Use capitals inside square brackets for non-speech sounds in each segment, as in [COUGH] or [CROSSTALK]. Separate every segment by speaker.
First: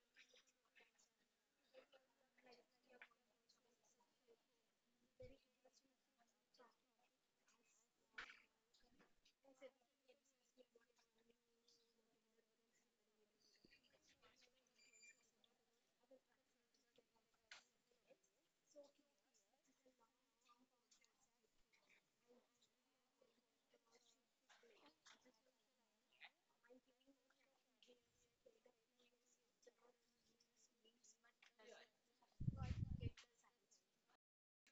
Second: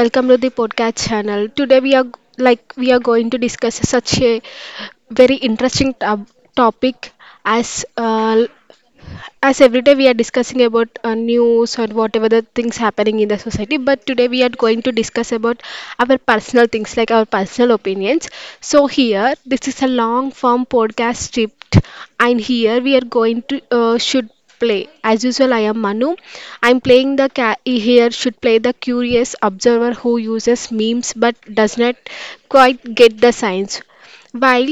Speaker 1: Welcome to the podcast channel. Today like we are going to discuss such a very interesting topic as uh, as every day we are discussing about news or whatever the things happening in the society, but today we are going to discuss about our personal things, like our personal opinions. So here this is a long form podcast script, and here we are going to should play as usual. I am Manu. I'm playing the ca- here should play the curious observer who uses memes but does not quite get the science, while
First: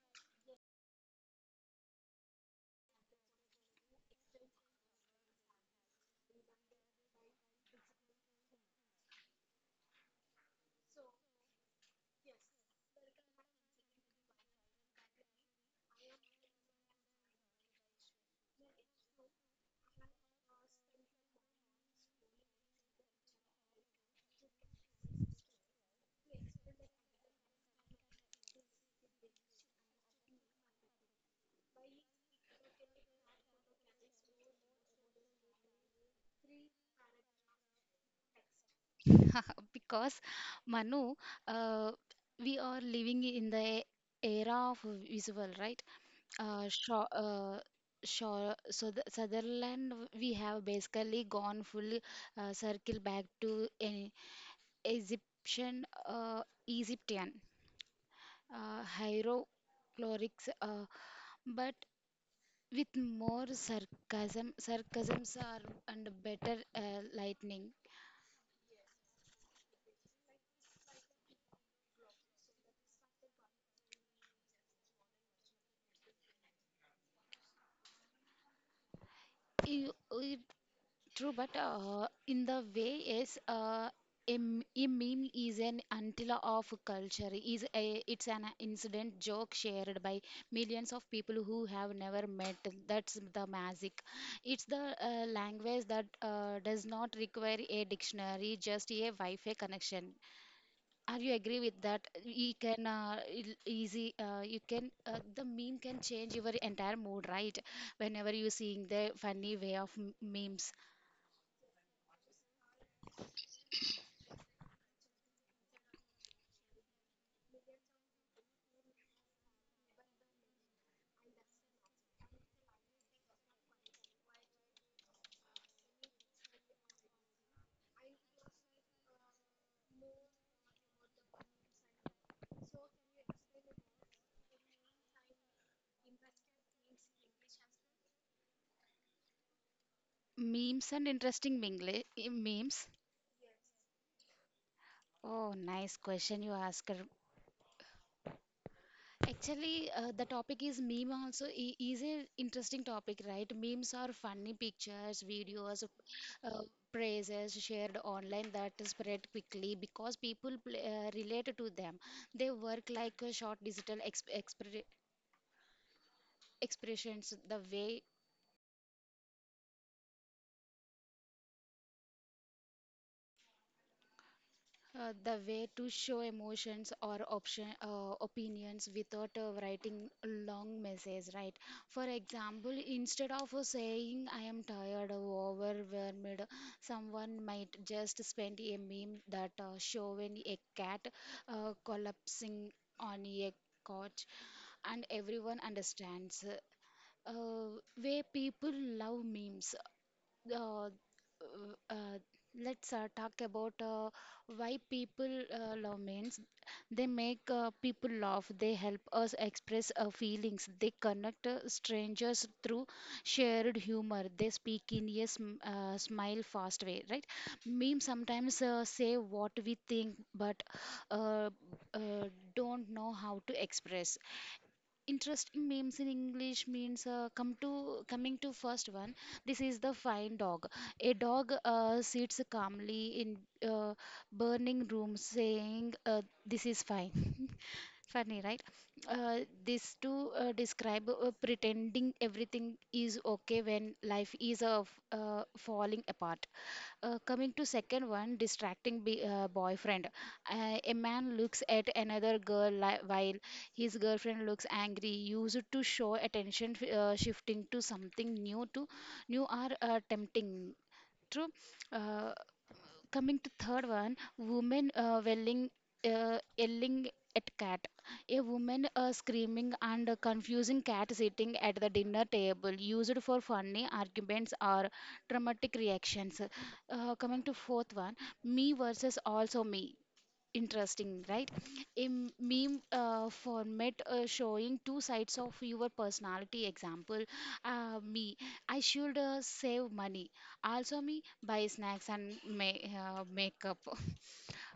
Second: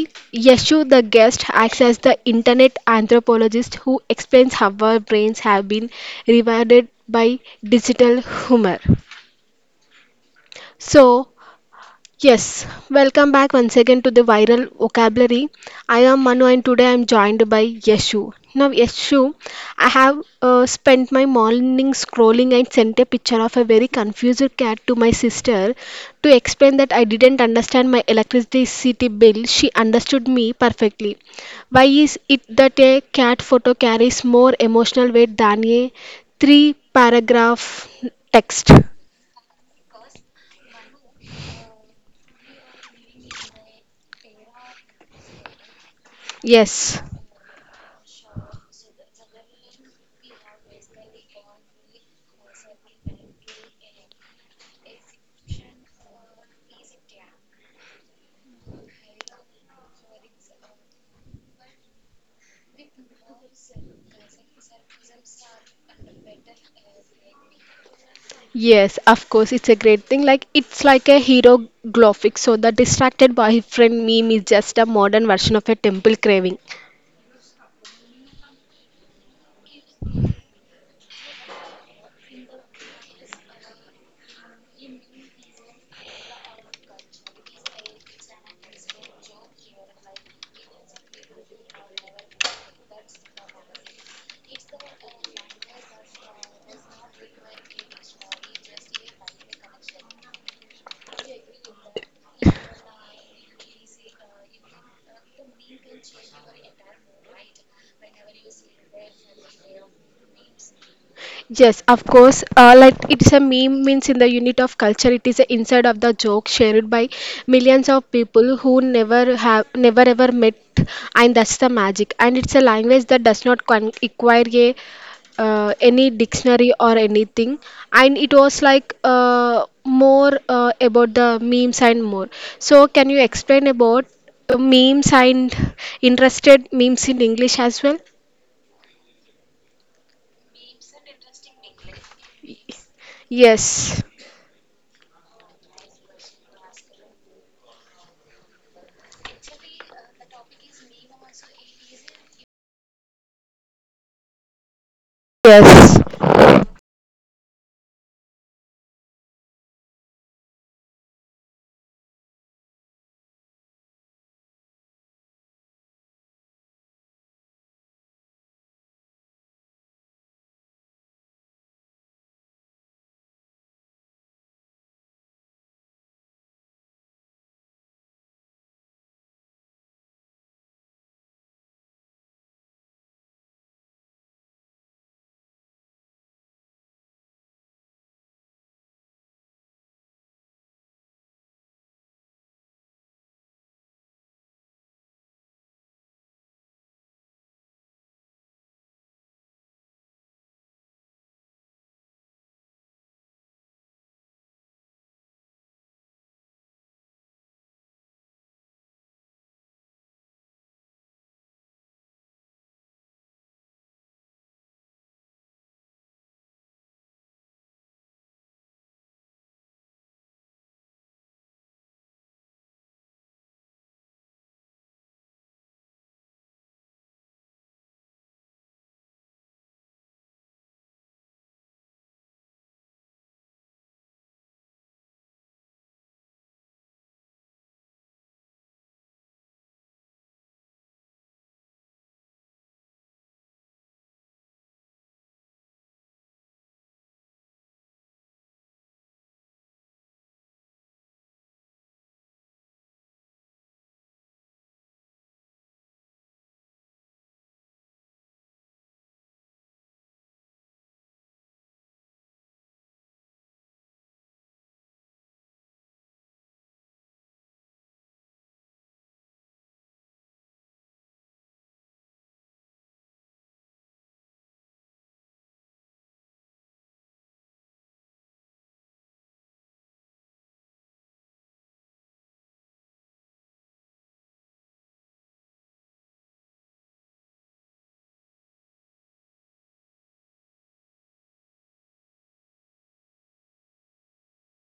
Speaker 1: Yeshu the guest acts as the internet anthropologist who explains how our brains have been rewired by digital humor. So, Yes, welcome back once again to the viral vocabulary. I am Manu and today I am joined by Yeshu. Now, Yeshu, I have spent my morning scrolling and sent a picture of a very confused cat to my sister to explain that I didn't understand my electricity bill. She understood me perfectly. Why is it that a cat photo carries more emotional weight than a three paragraph text?
Speaker 2: Because Manu, uh, we are living in the era of visual, right? Uh,
Speaker 1: Yes.
Speaker 2: sure, uh, sure. So the Sutherland, we have basically gone full circle back to an Egyptian hieroglyphics, but with more sarcasm, sarcasms are and better lightning.
Speaker 1: Yes, of course, it's a great thing. Like, it's like a hero graphic. So the distracted boyfriend meme is just a modern version of a temple craving.
Speaker 2: You- It True, but in the way is uh, a meme is an antler of culture. Is a It's an incident joke shared by millions of people who have never met. That's the magic. It's the language that does not require a dictionary, just a Wi-Fi connection. Are you agree with that? You can easy. You can the meme can change your entire mood, right? Whenever you seeing the funny way of memes.
Speaker 1: Yes, of course. Like, it's a meme means in the unit of culture, it is a inside of the joke shared by millions of people who never ever met, and that's the magic. And it's a language that does not require a any dictionary or anything. And it was like more about the memes and more. So can you explain about memes and interested memes in English as well?
Speaker 2: Memes and interesting memes.
Speaker 1: Yes.
Speaker 2: Oh, nice question you asked. Actually, the topic is meme also is an interesting topic, right? Memes are funny pictures, videos,
Speaker 1: Yes.
Speaker 2: uh, praises shared online that spread quickly because people relate to them. They work like a short digital expressions. The way to show emotions or option opinions without writing a long message, right? For example, instead of saying I am tired or overwhelmed, someone might just spend a meme that showing a cat collapsing on a couch, and everyone understands. Uh, where people love memes. uh, uh, uh, let's talk about why people love means. They make people laugh, they help us express our feelings, they connect strangers through shared humor, they speak in a smile fast way, right? Memes sometimes say what we think, but uh, uh, don't know how to express. Interesting names in English means, come to coming to first one, this is the fine dog. A dog sits calmly in uh, burning room saying this is fine. [LAUGHS] Funny, right? uh, this to describe pretending everything is okay when life is falling apart. Coming to second one, distracting boyfriend. A man looks at another girl while his girlfriend looks angry. Used to show attention, shifting to something new or tempting. True. Uh, Coming to third one, women yelling at cat. A woman screaming and confusing cat sitting at the dinner table, used for funny arguments or dramatic reactions. Coming to fourth one, me versus also me. Interesting, right? A meme format showing two sides of your personality. Example, me, I should save money. Also, me, buy snacks and makeup. [LAUGHS]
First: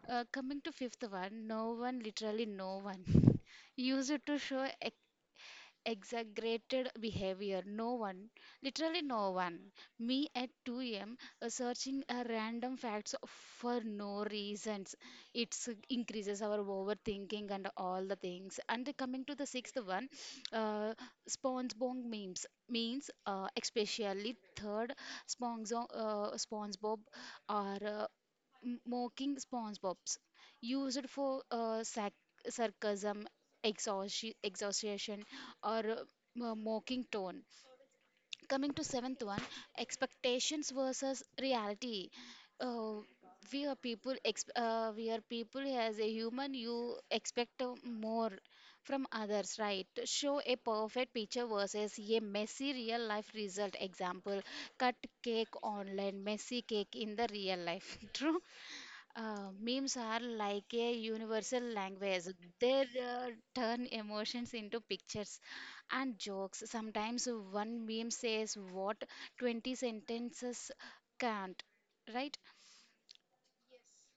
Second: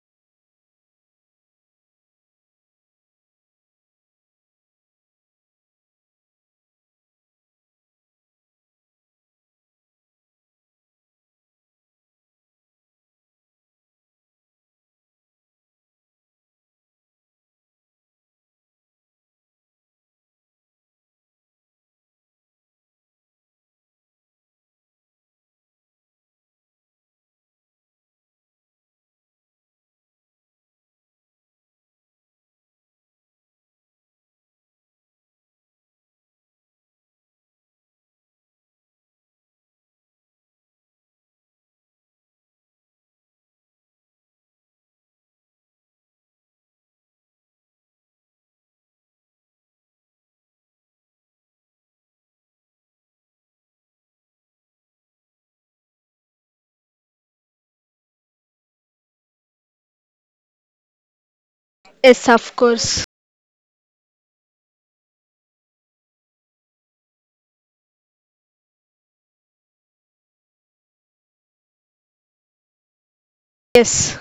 Speaker 2: Coming to fifth one, no one, literally no one. [LAUGHS] Use it to show exaggerated behavior. No one, literally no one. Me at 2 a.m. Searching random facts for no reasons. It increases our overthinking and all the things. And coming to the sixth one, uh, SpongeBob memes means especially third SpongeBob, or mocking SpongeBob's, used for sarcasm, exhaustion, or mocking tone. Coming to seventh one, expectations versus reality. Uh, we are people. As a human, you expect more from others, right? Show a perfect picture versus a messy real life result. Example: cut cake online, messy cake in the real life. [LAUGHS] True. Memes are like a universal language.
Speaker 1: Yes, of
Speaker 2: They
Speaker 1: course.
Speaker 2: turn emotions into pictures and jokes. Sometimes one meme says what 20 sentences can't, right?
Speaker 1: Yes.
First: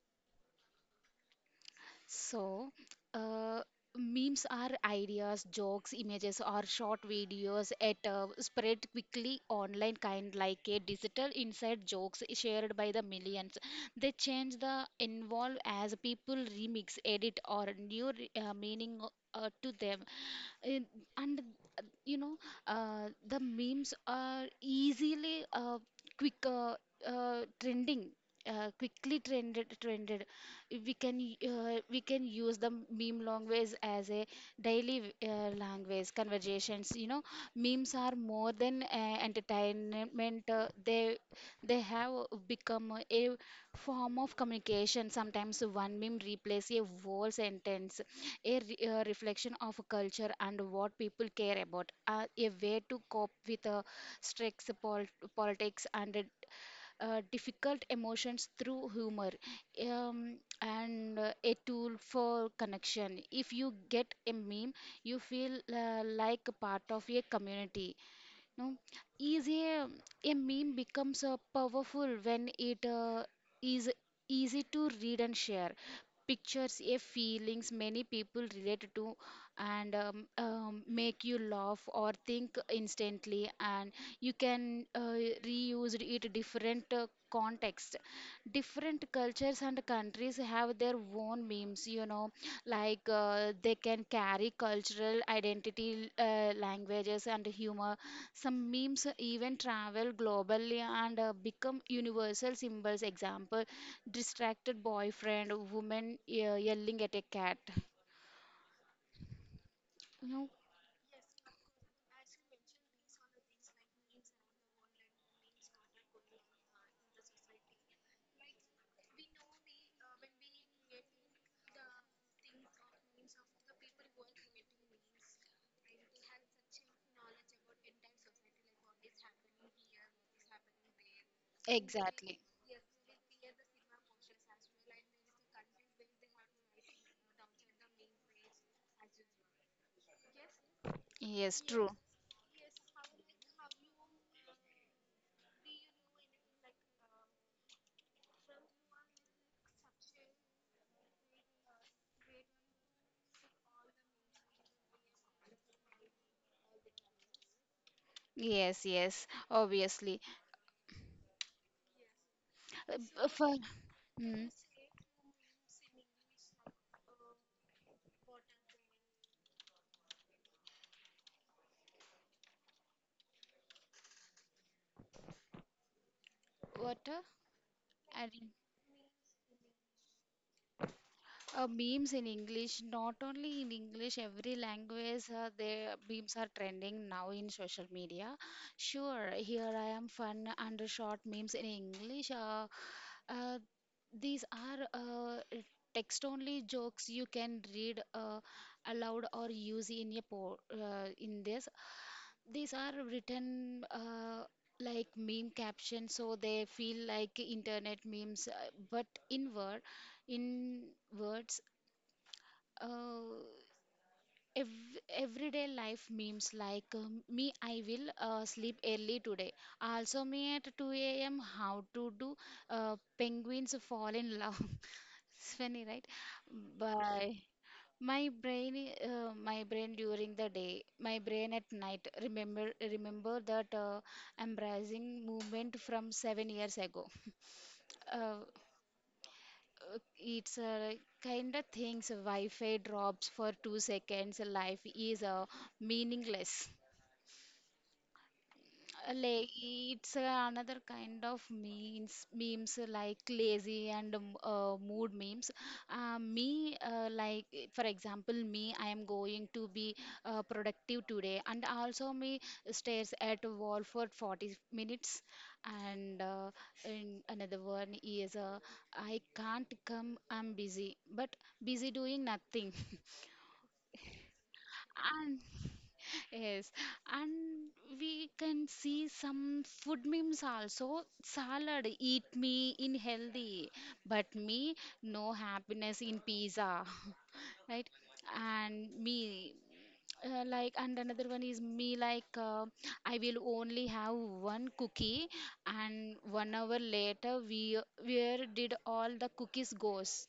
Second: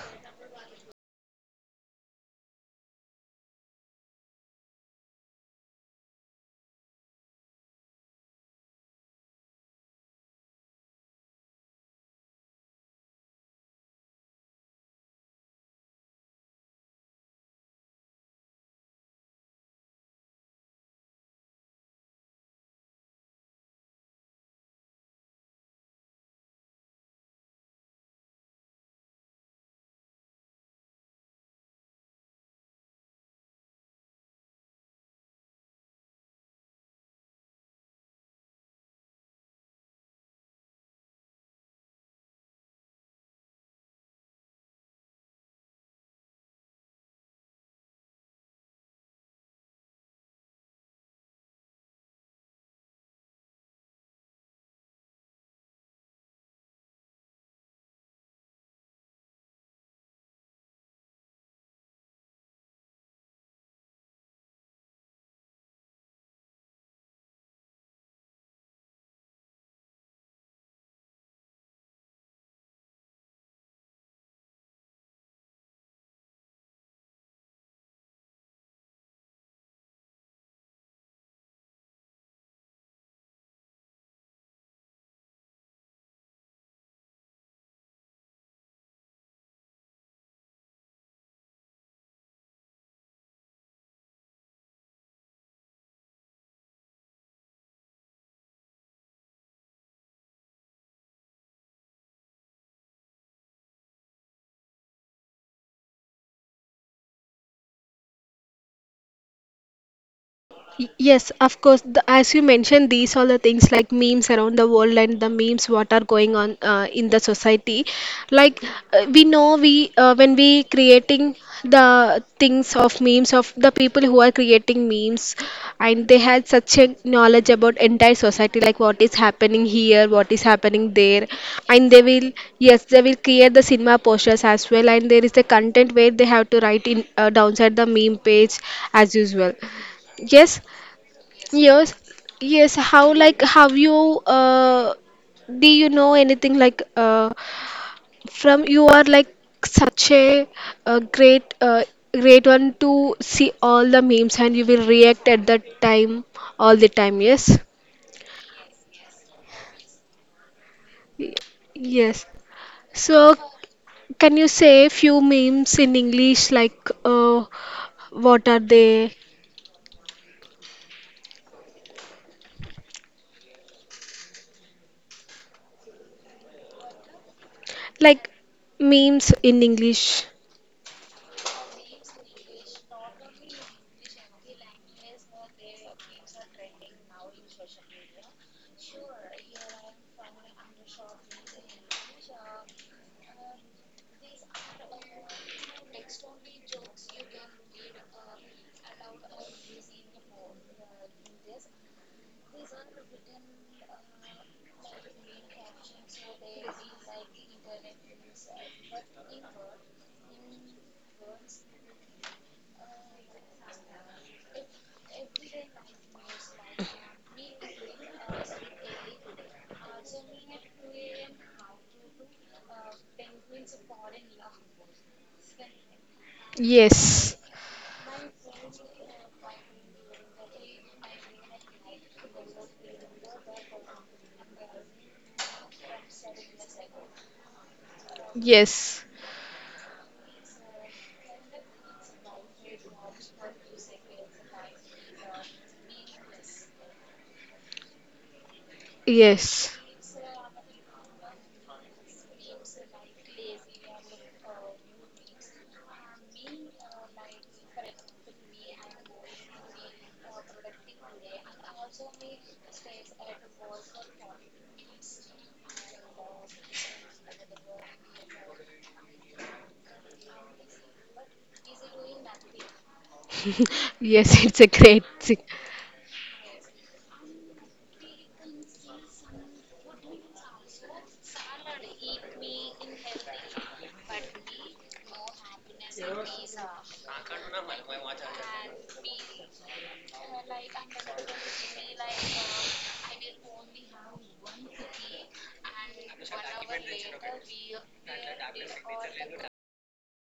Speaker 2: So, uh, memes are ideas, jokes, images, or short videos at spread quickly online, kind like a digital inside jokes shared by the millions. They change the involve as people remix, edit, or new meaning to them. And, and uh, you know, the memes are easily quick trending. Quickly trended, we can we can use the meme language as a daily language conversations, you know. Memes are more than entertainment, they have become a form of communication. Sometimes one meme replaces a whole sentence, a a reflection of a culture and what people care about, a way to cope with stress, pol- politics, and difficult emotions through humor, um, and a tool for connection. If you get a meme, you feel like a part of a community. No, is a A meme becomes powerful when it is easy to read and share. Pictures a feelings many people relate to, and make you laugh or think instantly, and you can reuse it different context. Different cultures and countries have their own memes, you know. Like they can carry cultural identity, languages and humor. Some memes even travel globally and become universal symbols. Example, distracted boyfriend, woman yelling at a cat. You know,
Speaker 1: Yes, of course. As you mentioned, these are the things like memes around the world and the memes what are going on in the society. Like we know, we when we creating the things of memes of the people who are creating memes, and they had such a knowledge about entire society, like what is happening here, what is happening there, and they will
Speaker 2: exactly.
Speaker 1: yes, they will create the cinema posters as well, and there is the content where they have to write in downside the meme page as usual. Yes,
Speaker 2: Yes, true.
Speaker 1: yes, yes. How like have you do you know anything like from you are like such a great great one to see all the memes, and you will react at that time all the time, yes?
Speaker 2: Yes, yes, obviously.
Speaker 1: Yes.
Speaker 2: Uh, b- uh,
Speaker 1: So
Speaker 2: for,
Speaker 1: can you
Speaker 2: mm.
Speaker 1: say a few memes in English, like what are they?
Speaker 2: What a,
Speaker 1: Like
Speaker 2: adding
Speaker 1: memes in English.
Speaker 2: memes in English, not only in English, every language, the memes are trending now in social media. Sure, here I am, fun and short memes in English. Uh, these are text only jokes you can read aloud or use in a po in this. These are written like meme captions, so they feel like internet memes, but in in words. uh, Everyday life memes like me I will sleep early today, also me at 2 a.m. how to do penguins fall in love. [LAUGHS] It's funny, right?
Speaker 1: Yes.
Speaker 2: But my brain during the day, my brain at night, remember that embracing movement from 7 years ago. Uh,
Speaker 1: Yes.
Speaker 2: it's a kind of things, wi-fi drops for 2 seconds, life is meaningless. Like
Speaker 1: Yes.
Speaker 2: it's another kind of memes, like lazy and mood memes. For example, me, I am going to be productive today, and also me stares at a wall for 40 minutes. And, uh, and another one is, I can't come, I'm busy, but busy doing nothing.
Speaker 1: [LAUGHS] Yes, it's a great
Speaker 2: And
Speaker 1: thing.
Speaker 2: yes, and we can see some food memes also. Salad, eat me in healthy, but me, no happiness in pizza, right? And me, and another one is me, like, I will only have one cookie, and 1 hour later, we, where did all the cookies goes?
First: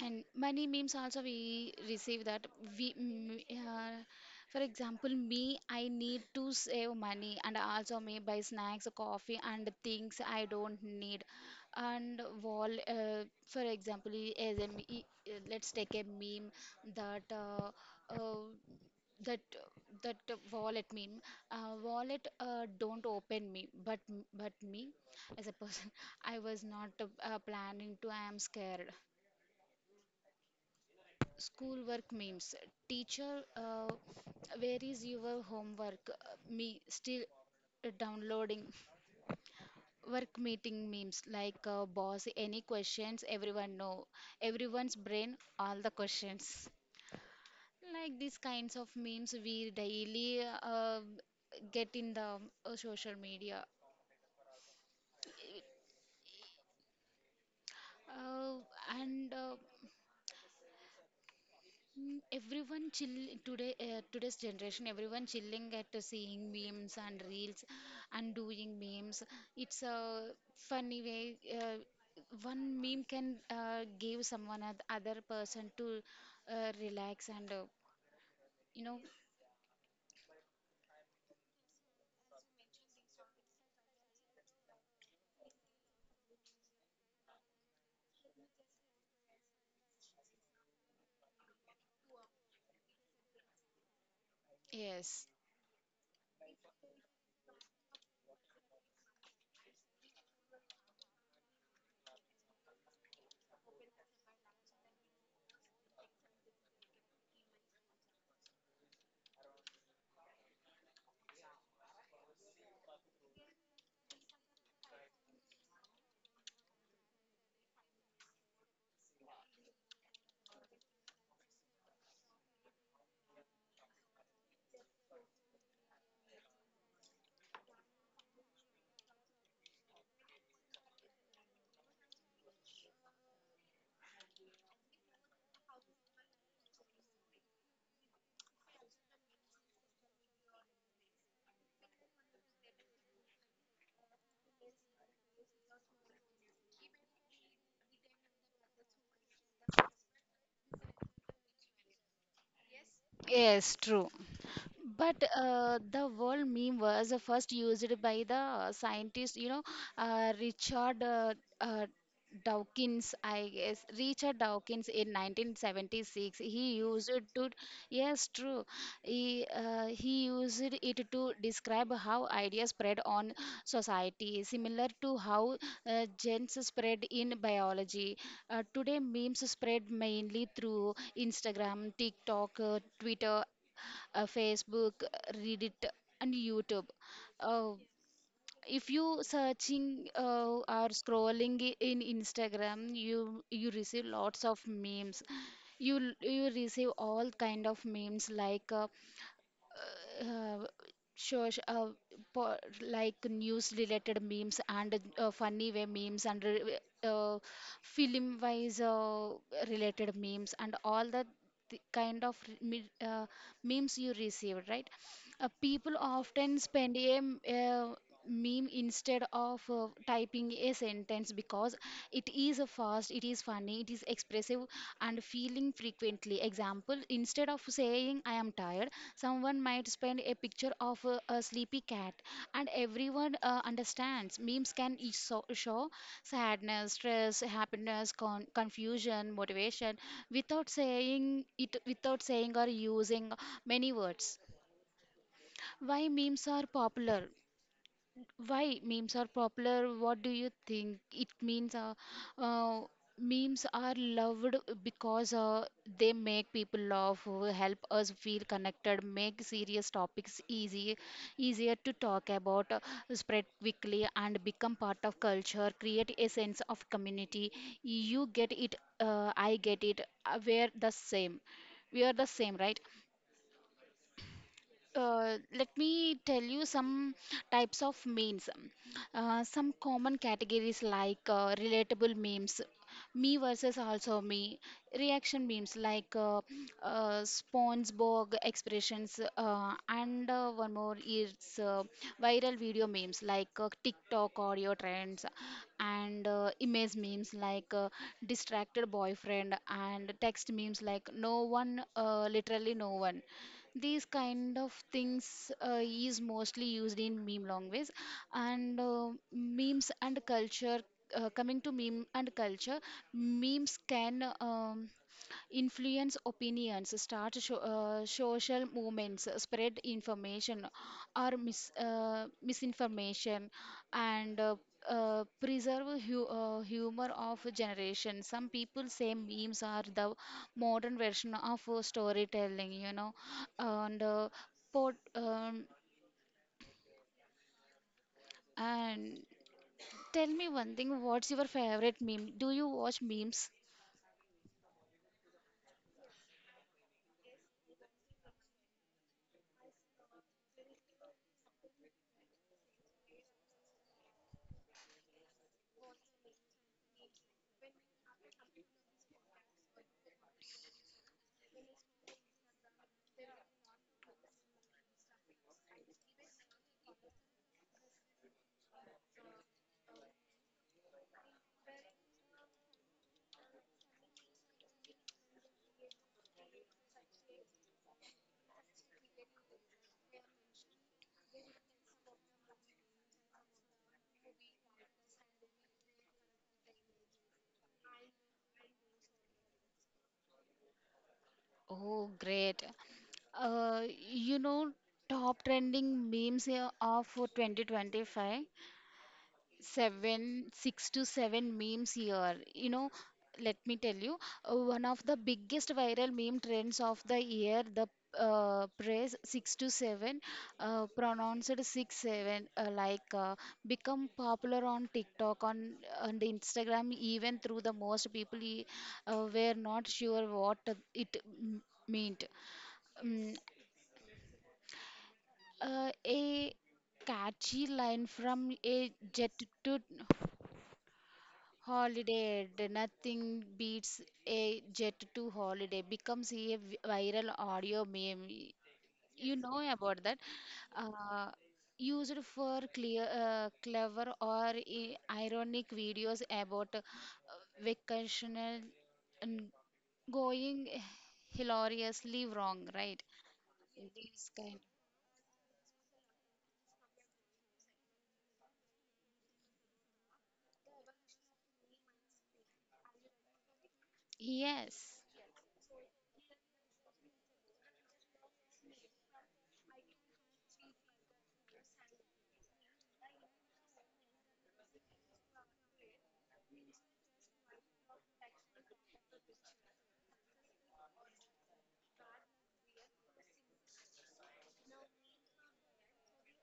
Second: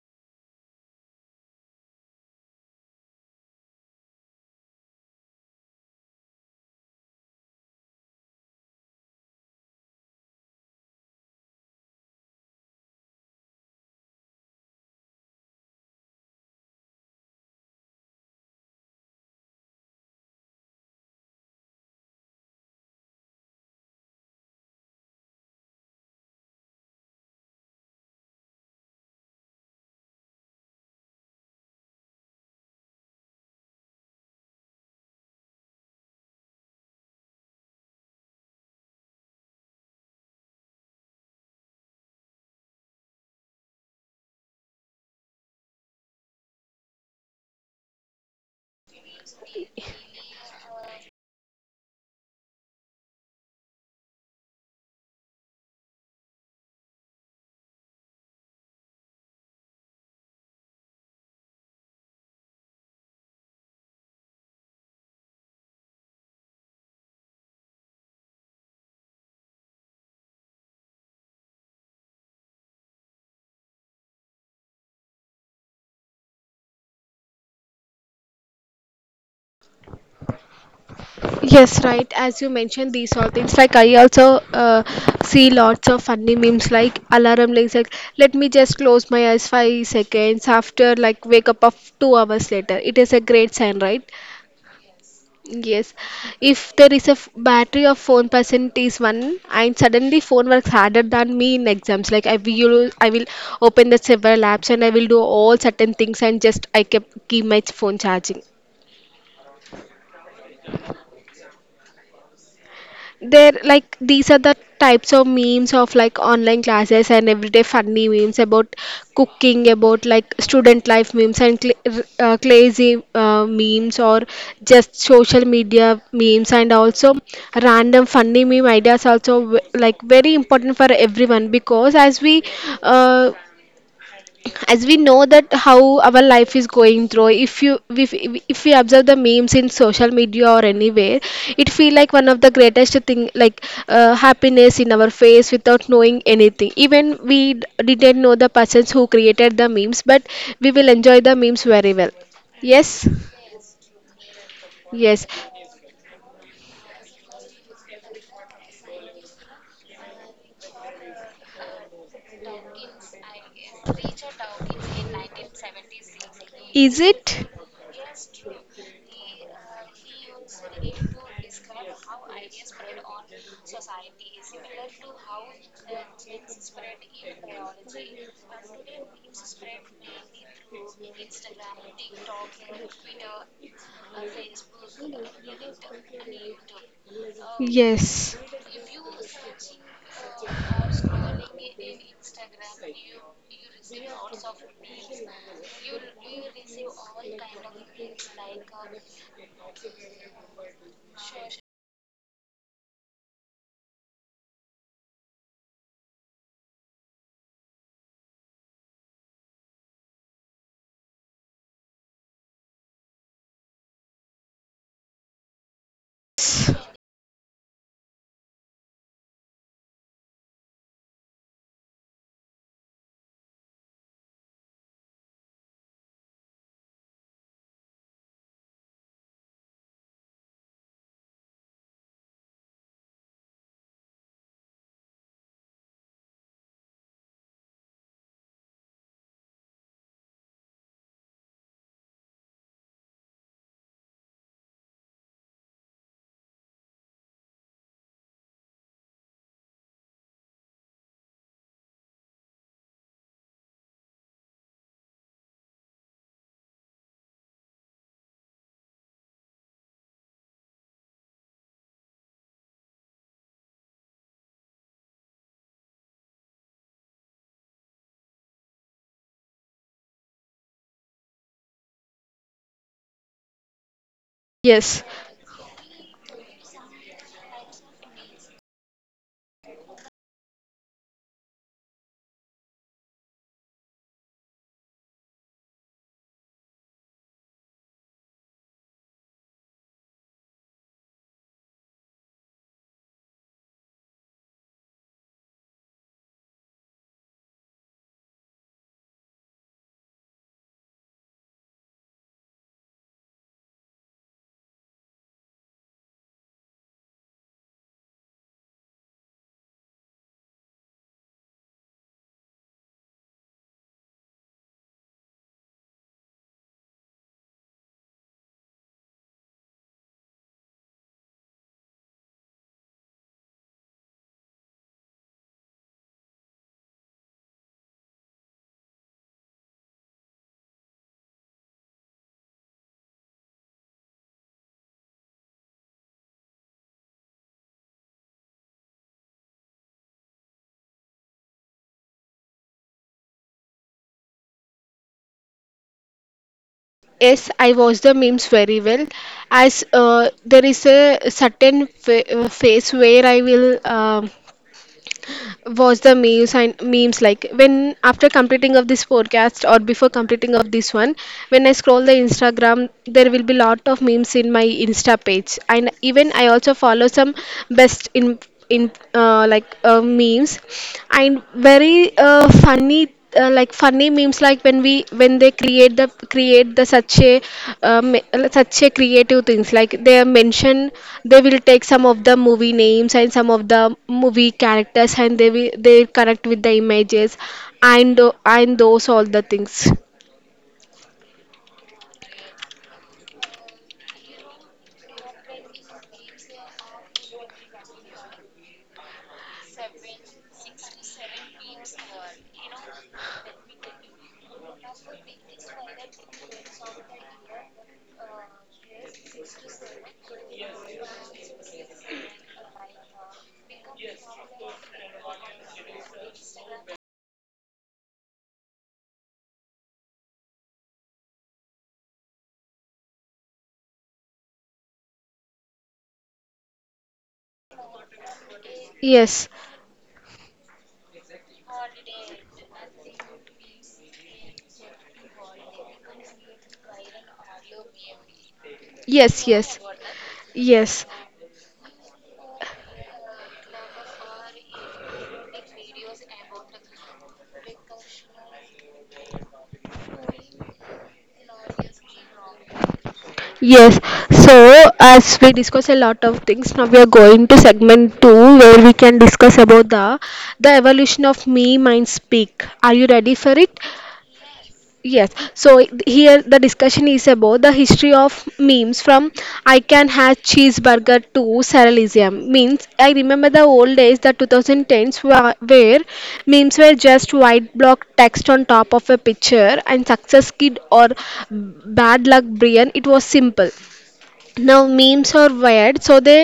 Speaker 2: And money memes also we receive that we mm, uh, for example, me, I need to save money, and also me buy snacks, coffee and things I don't need. And wall For example, I- as a, me- I- let's take a meme that uh, uh, that that wallet meme. Wallet, don't open me, but me as a person, [LAUGHS] I was not planning to, I am scared. Schoolwork memes. Teacher, where is your homework? Me still downloading. Work meeting memes like, boss, any questions? Everyone know. Everyone's brain, all the questions. Like these kinds of memes we daily get in the social media. Uh, and Mm, everyone chill today, today's generation, everyone chilling at seeing memes and reels and doing memes. It's a funny way. One meme can give someone other person to relax and, you know,
Speaker 1: Yes, right. As you mentioned, these all things. Like I also see lots of funny memes, like alarm like, let me just close my eyes 5 seconds after, like wake up of 2 hours later. It is a great sign, right?
Speaker 2: yes.
Speaker 1: Yes. If there is a battery of phone percent is one, and suddenly phone works harder than me in exams. Like I will open the several apps and I will do all certain things, and just I kept keep my phone charging. They're like these are the types of memes of like online classes and everyday funny memes about cooking, about like student life memes and crazy memes or just social media memes and also random funny meme ideas, also like very important for everyone because uh, as we know that how our life is going through. If you if we observe the memes in social media or anywhere, it feel like one of the greatest thing, like happiness in our face without knowing anything. Even didn't know the persons who created the memes, but we will enjoy the memes very well. Yes,
Speaker 2: Yes, true. But
Speaker 1: yes.
Speaker 2: the word meme was first used by the scientist, you know, Richard uh, Dawkins, I guess, Richard Dawkins in 1976, he
Speaker 1: Is
Speaker 2: used it
Speaker 1: it?
Speaker 2: to, yes, true. He used it to describe how ideas spread on society, similar to how genes spread in biology. Today, memes spread mainly through Instagram, TikTok, Twitter, Facebook, Reddit, and YouTube. Uh,
Speaker 1: Yes.
Speaker 2: if you searching or scrolling in Instagram, you receive lots of memes. You you receive all kind of memes, like, uh, sure, sure. uh, po- like news related memes, and funny way memes, and uh, film wise related memes, and all that the kind of memes you receive, right? People often spend a meme instead of typing a sentence because it is a fast, it is funny, it is expressive and feeling frequently. Example, instead of saying I am tired, someone might spend a picture of a sleepy cat, and everyone understands. Memes can show sadness, stress, happiness, confusion, motivation, without saying it, without saying or using many words. Why memes are popular? Why memes are popular? What do you think? It means uh, memes are loved because they make people laugh, help us feel connected, make serious topics easy, easier to talk about, spread quickly, and become part of culture. Create a sense of community. You get it. I get it. We're the same, we are the same, right?
Speaker 1: Yes.
Speaker 2: Let me tell you some types of memes. Some common categories like relatable memes, me versus also me, reaction memes like SpongeBob expressions, and one more is uh, viral video memes like TikTok audio trends, and image memes like distracted boyfriend, and text memes like no one, literally no one. These kind of things is mostly used in meme language. And uh, memes and culture uh, coming to meme and culture, memes can influence opinions, start social movements, spread information or misinformation, and preserve humor of a generation. Some people say memes are the modern version of storytelling, you know and uh, pot um, and tell me one thing, what's your favorite meme? Do you watch memes?
Speaker 1: Yes, I watch the memes very well. As there is a certain phase where I will watch the memes, and memes like when after completing of this podcast or before completing of this one, when I scroll the Instagram, there will be lot of memes in my Insta page. And even I also follow some best in memes, and very funny like funny memes, like when we when they create the such a um, such a creative things, like they mention they will take some of the movie names and some of the movie characters, and they connect with the images, and those all the things.
Speaker 2: Oh, great. Uh, you know, Top trending memes here of 2025. 7 6 to seven memes here, let me tell you. One of the biggest viral meme trends of the year, the praise 6 to 7, pronounced 6 7, become popular on TikTok, on the Instagram. Even through, the most people were not sure what it m- meant. um, a catchy line from a jet
Speaker 1: Yes,
Speaker 2: to Holiday. Nothing beats a jet to holiday becomes a viral audio meme. You
Speaker 1: yes,
Speaker 2: know
Speaker 1: yes,
Speaker 2: about that.
Speaker 1: yes.
Speaker 2: Uh, Used for clever or ironic videos about vacational and going hilariously wrong, right?
Speaker 1: Yes,
Speaker 2: These
Speaker 1: so
Speaker 2: kind.
Speaker 1: as we discuss a lot of things, now we are going to segment two, where we can discuss about the evolution of me mind speak. Are you ready for it?
Speaker 2: Yes.
Speaker 1: Yes. So here the discussion is about the history of memes from I can have cheeseburger to surrealism. Means I remember the old days, the 2010s where memes were just white block text on top of a picture and success kid or bad luck Brian. It was simple. Now memes are weird, so they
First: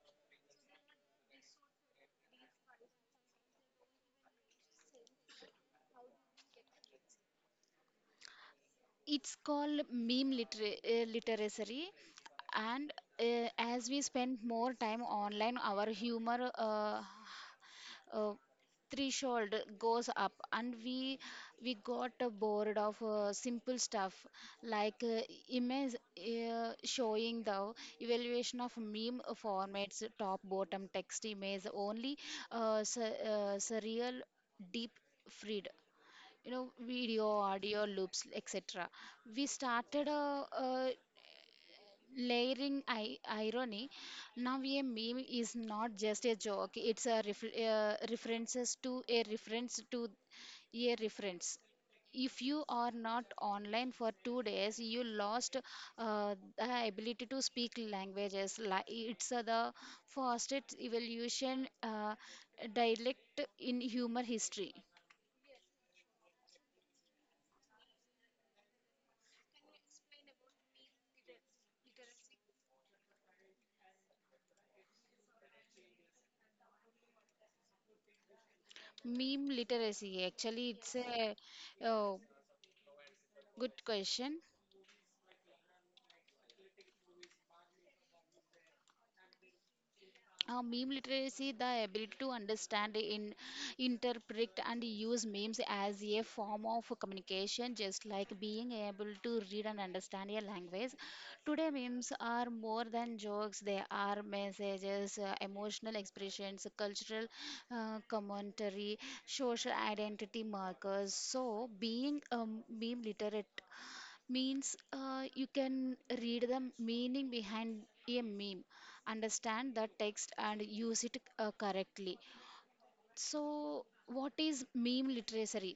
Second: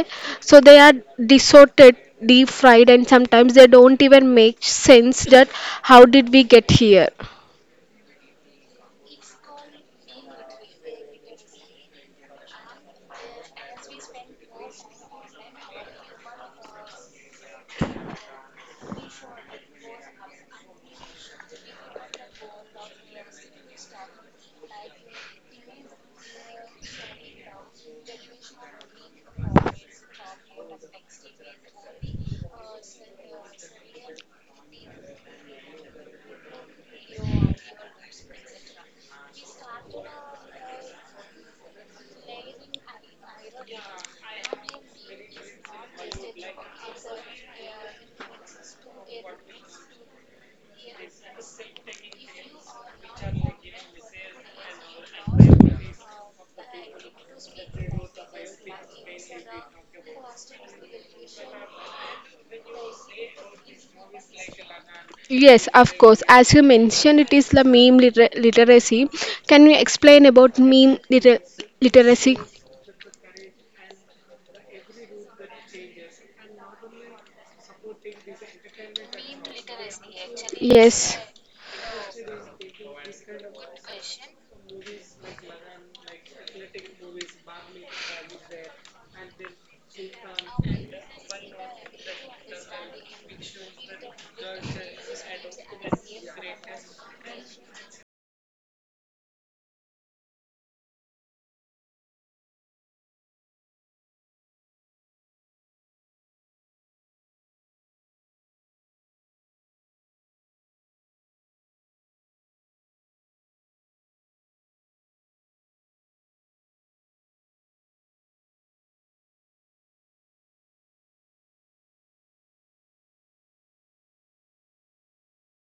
Speaker 1: so they are distorted, deep fried, and sometimes they don't even make sense. That how did we get here?
Speaker 2: It's called meme literacy, and as we spend more time online, our humor uh, threshold goes up, and we got bored of simple stuff like image showing the evaluation of meme formats: top, bottom, text, image only, surreal, deep, freed, video audio loops, etc. We started a layering irony. Now a meme is not just a joke, it's a references to a reference to a reference. If you are not online for 2 days, you lost the ability to speak languages. Like it's the fastest evolution dialect in human history.
Speaker 1: Yes, of course. As you mentioned, it is the meme literacy. Can you explain about meme literacy?
Speaker 2: Meme literacy. Actually, it's
Speaker 1: Yes.
Speaker 2: a, uh good question. Meme literacy, the ability to understand, interpret, and use memes as a form of communication, just like being able to read and understand a language. Today, memes are more than jokes, they are messages, emotional expressions, cultural commentary, social identity markers. So, being a meme literate means you can read the meaning behind a meme, understand the text, and use it correctly. So, what is meme literature?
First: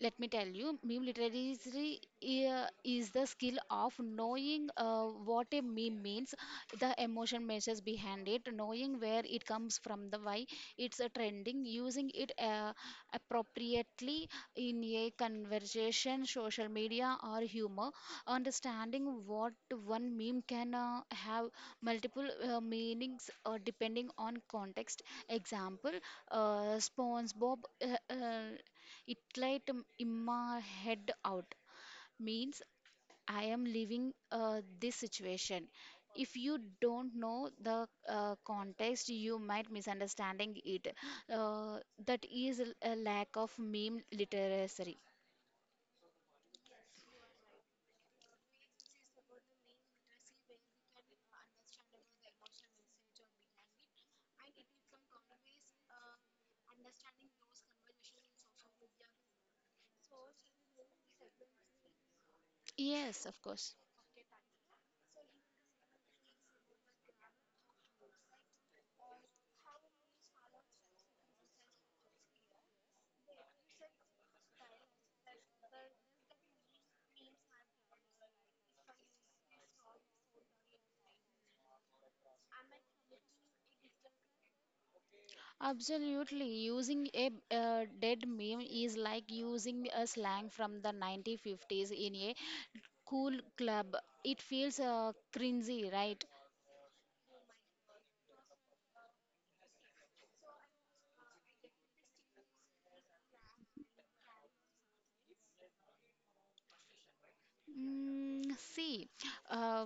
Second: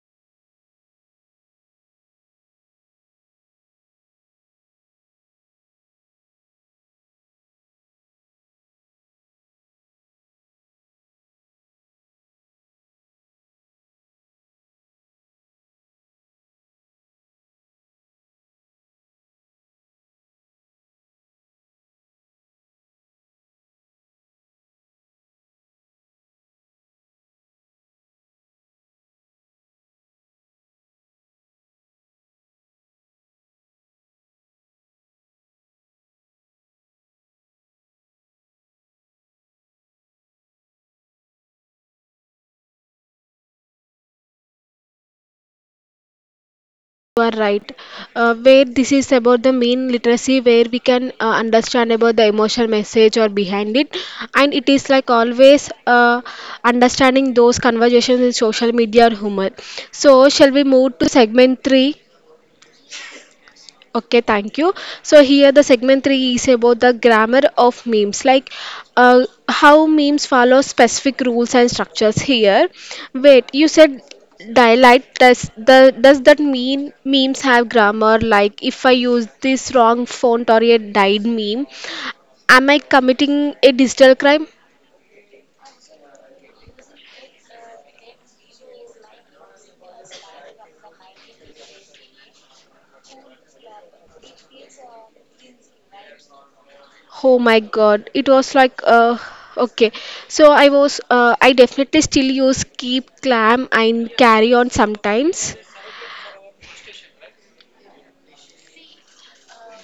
Speaker 2: Let me tell you, meme literacy is the skill of knowing what a meme means, the emotion messages behind it, knowing where it comes from, the why it's a trending, using it appropriately in a conversation, social media, or humor, understanding what one meme can have multiple meanings depending on context. Example, SpongeBob. It light in my head out means I am leaving this situation. If you don't know the context, you might misunderstanding it. Uh, that is a lack of meme literacy.
Speaker 1: You are right. Where this is about the mean literacy, where we can understand about the emotional message or behind it, and it is like always understanding those conversations in social media or humor. So, shall we move to segment three?
Speaker 2: Yes, of course.
Speaker 1: Okay, thank you. So here the segment 3 is about the grammar of memes, like how memes follow specific rules and structures here. Wait, you said dialect. Does the does that mean memes have grammar? Like if I use this wrong font or a dyed meme, am I committing a digital crime?
Speaker 2: Absolutely. Using a dead meme is like using a slang from the 1950s in a cool club. It feels cringy, right?
Speaker 1: Oh my god, it was like okay. So I was I definitely still use keep clam and carry on sometimes.
Speaker 2: Mm, see, uh,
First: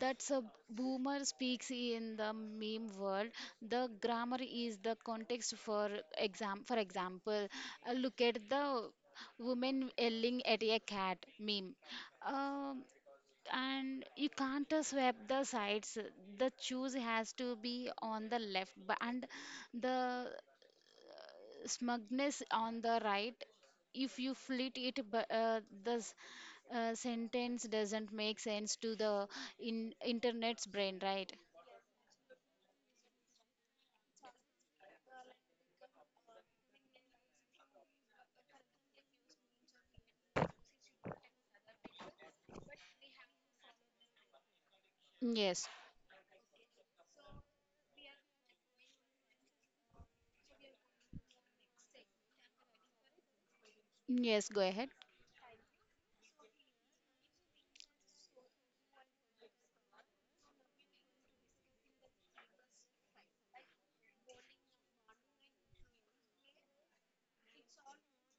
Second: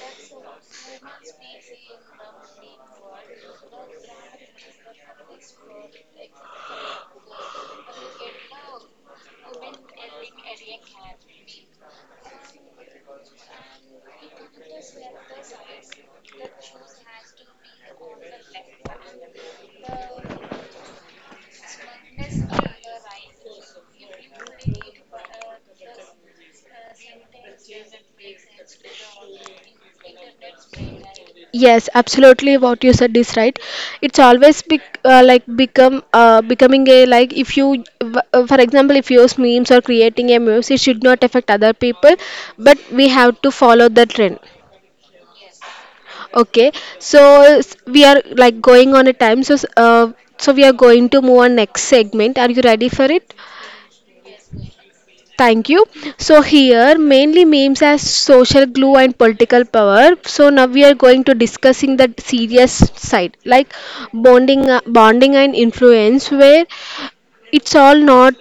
Speaker 2: that's a boomer speaks in the meme world. The grammar is the context. For example, look at the woman yelling at a cat meme. Um, and you can't swap the sides. The choose has to be on the left, but and the smugness on the right. If you flit it, but the sentence doesn't make sense to the in internet's brain, right?
Speaker 1: Yes, absolutely. What you said is right. It's always be, like become becoming a like if for example, if you use memes or creating a memes, it should not affect other people, but we have to follow the trend.
Speaker 2: Yes,
Speaker 1: Okay, so we are like going on a time. So we are going to move on next segment. Are you ready for it?
Speaker 2: yes, go ahead.
Speaker 1: Thank you. So here mainly memes as social glue and political power. So now we are going to discussing the serious side, like bonding and influence, where it's all not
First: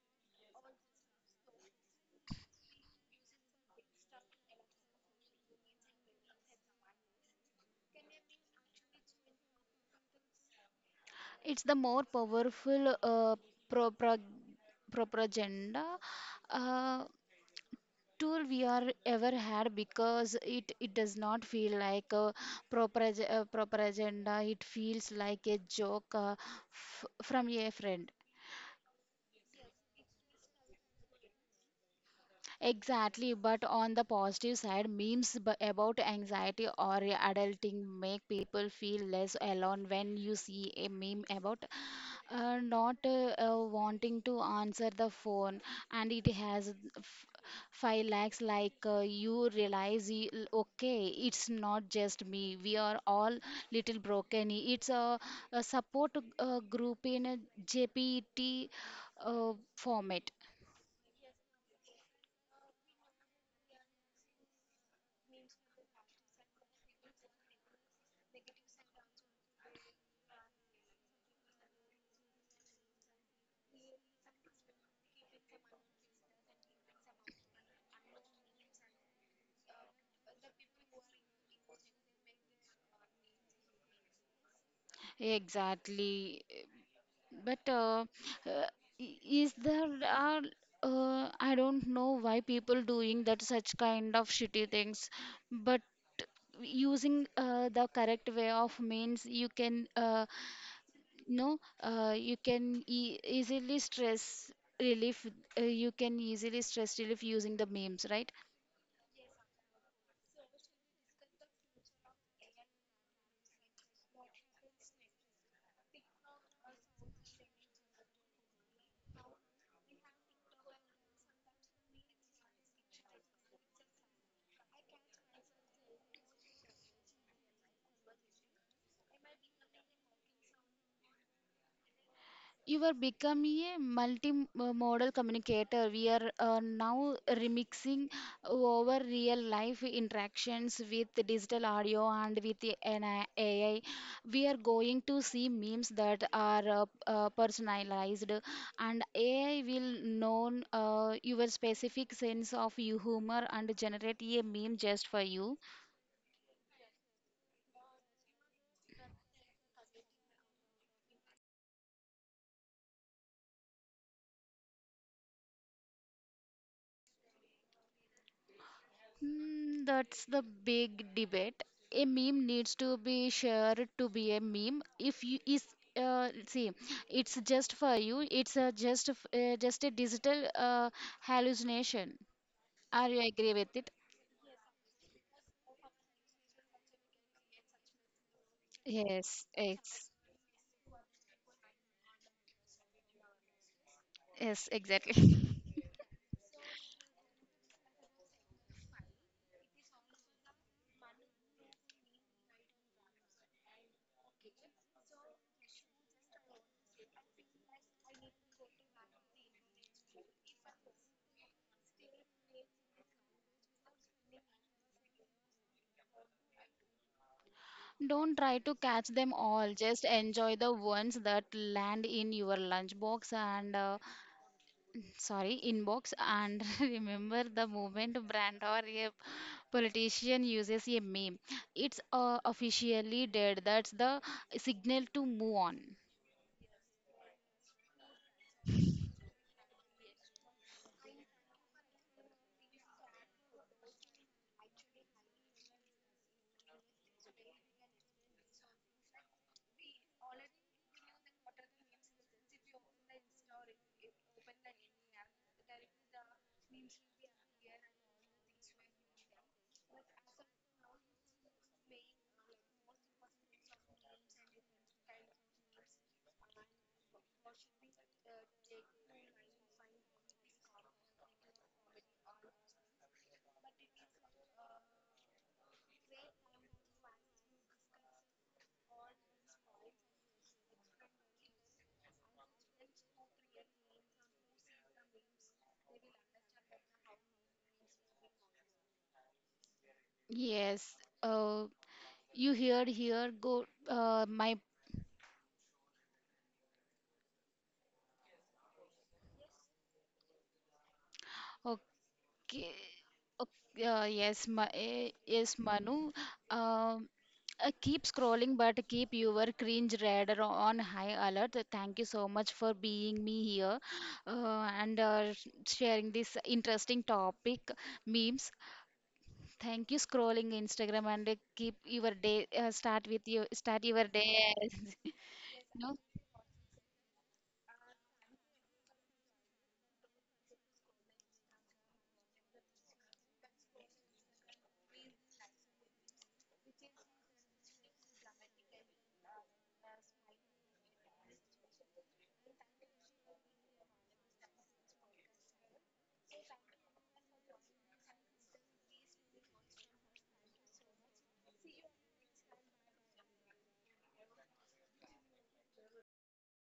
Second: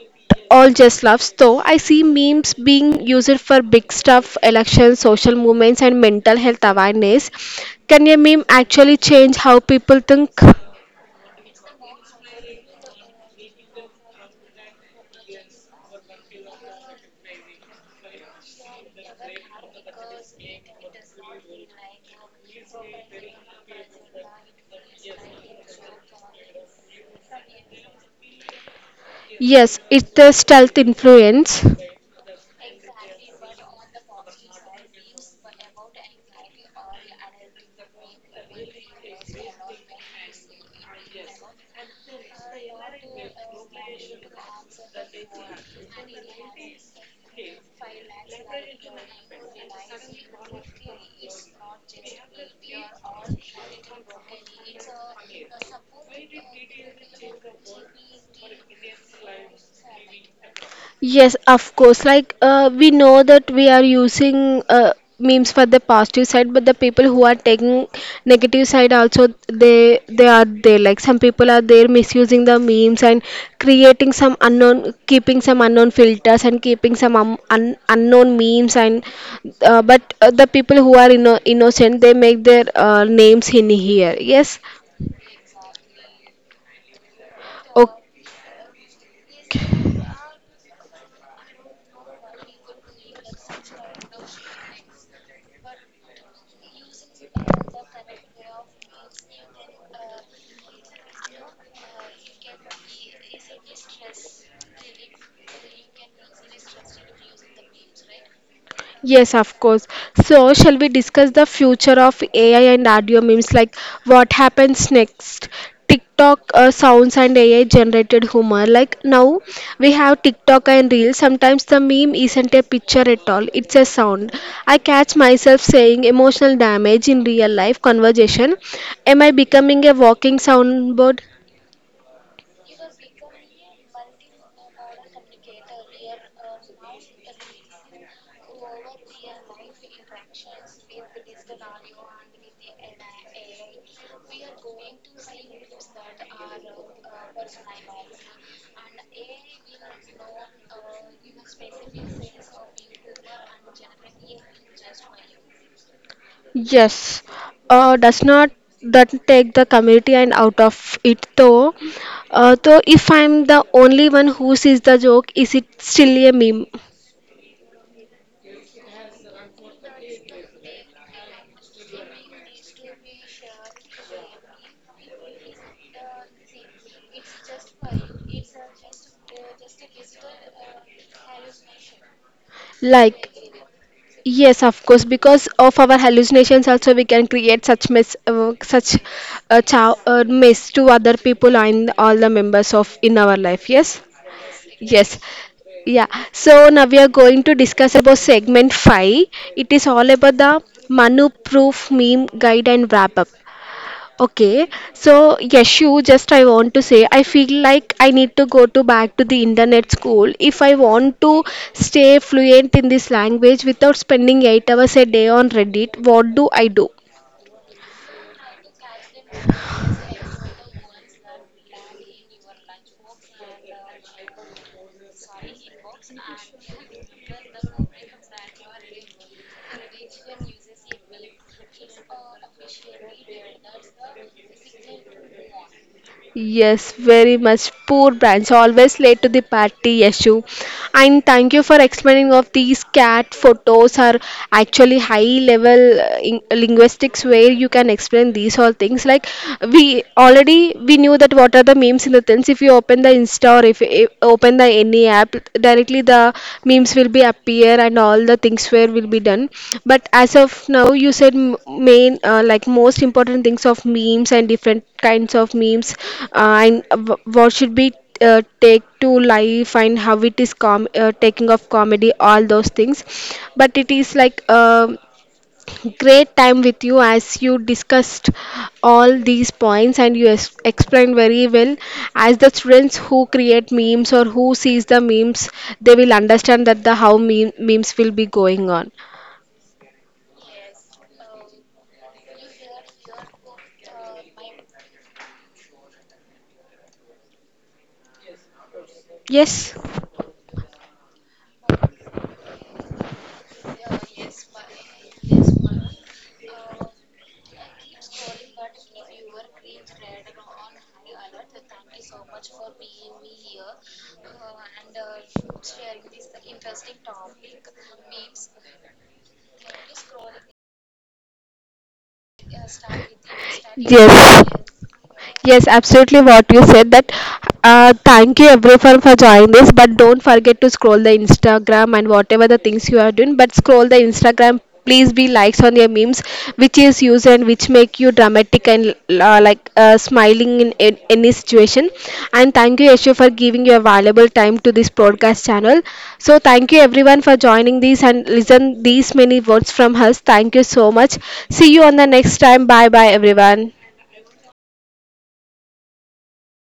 Speaker 1: all just laughs. Though I see memes being used for big stuff, elections, social movements, and mental health awareness. Can a meme actually change how people think?
Speaker 2: It's the more powerful pro- propaganda uh, tool we are ever had, because it does not feel like a propaganda, it feels like a joke, from a friend.
Speaker 1: Yes, it's the stealth influence.
Speaker 2: Exactly, but on the positive side, memes about anxiety or adulting make people feel less alone. When you see a meme about not wanting to answer the phone, and it has 5 lakhs like, you realize, okay, it's not just me, we are all little broken. It's a support group in a jpt format.
Speaker 1: Yes, of course. Like we know that we are using memes for the positive side, but the people who are taking negative side also, they are there. Like some people are there misusing the memes and creating some unknown, keeping some unknown filters and keeping some unknown memes. And but The people who are innocent, they make their names in here. Yes.
Speaker 2: Exactly. But uh, is there are, I don't know why people doing that such kind of shitty things, but using the correct way of means, you can, no you can e easily stress relief, you can easily stress relief using the memes, right?
Speaker 1: Yes, of course. So, shall we discuss the future of AI and audio memes? Like, what happens next? TikTok sounds and AI generated humor. Like, now we have TikTok and Reels. Sometimes the meme isn't a picture at all, it's a sound. I catch myself saying emotional damage in real life conversation. Am I becoming a walking soundboard?
Speaker 2: You are becoming a multi-modal communicator. We are now remixing over real life interactions with digital audio and with the NI AI. We are going to see memes that are personalized, and AI will know your specific sense of your humor and generate a meme just for you.
Speaker 1: Yes, does not that take the community and out of it though. Though if I'm the only one who sees the joke, is it still a meme?
Speaker 2: Mm, that's the big debate. A meme needs to be shared to be a meme. If you is, see, it's just for you. It's a just a digital hallucination. Are you
Speaker 1: Like
Speaker 2: agree with it?
Speaker 1: yes, of course, because of our hallucinations also we can create such mess, such
Speaker 2: Yes, ex
Speaker 1: mess to other people and all the members of in our life. Yes,
Speaker 2: yes,
Speaker 1: yes.
Speaker 2: exactly.
Speaker 1: Yeah, so now we are going to discuss about segment 5. It is all about the Manu proof meme guide and wrap up. Okay, so Yashu, just I want to say, I feel like I need to go to back to the internet school if I want to stay fluent in this language without spending 8 hours a day on Reddit. What do I do?
Speaker 2: [LAUGHS] Don't try to catch them all. Just enjoy the ones that land in your lunchbox, and sorry, inbox, and [LAUGHS] remember, the moment brand or a politician uses a meme, it's officially dead. That's the signal to move on.
Speaker 1: Yes, very much. Poor branch, always late to the party, Yashu. And thank you for explaining of these cat photos are actually high level in linguistics, where you can explain these all things. Like we knew that what are the memes in the sense. If you open the Insta or if you open the any app, directly the memes will be appear and all the things where will be done. But as of now you said main like most important things of memes and different kinds of memes, and what should be take to life and how it is taking of comedy, all those things. But it is like great time with you, as you discussed all these points and you explained very well. As the students who create memes or who sees the memes, they will understand that the how memes will be going on.
Speaker 2: Yes. uh, you heard here go my
Speaker 1: Yes.
Speaker 2: okay. Okay, yes, Manu. Um Keep scrolling, but keep your cringe radar on high alert. Thank you so much for being me here, and sharing this interesting topic, memes. Thank you, scrolling Instagram, and keep your day start with you start your day,
Speaker 1: Yes.
Speaker 2: as-
Speaker 1: Yes,
Speaker 2: [LAUGHS] no?
Speaker 1: absolutely what you said that thank you everyone for joining this. But don't forget to scroll the Instagram, and whatever the things you are doing, but scroll the Instagram, please be likes on your memes which is used and which make you dramatic and smiling in any situation. And thank you Yeshu for giving your valuable time to this podcast channel. So thank you everyone for joining this and listen these many words from us. Thank you so much. See you on the next time. Bye bye everyone.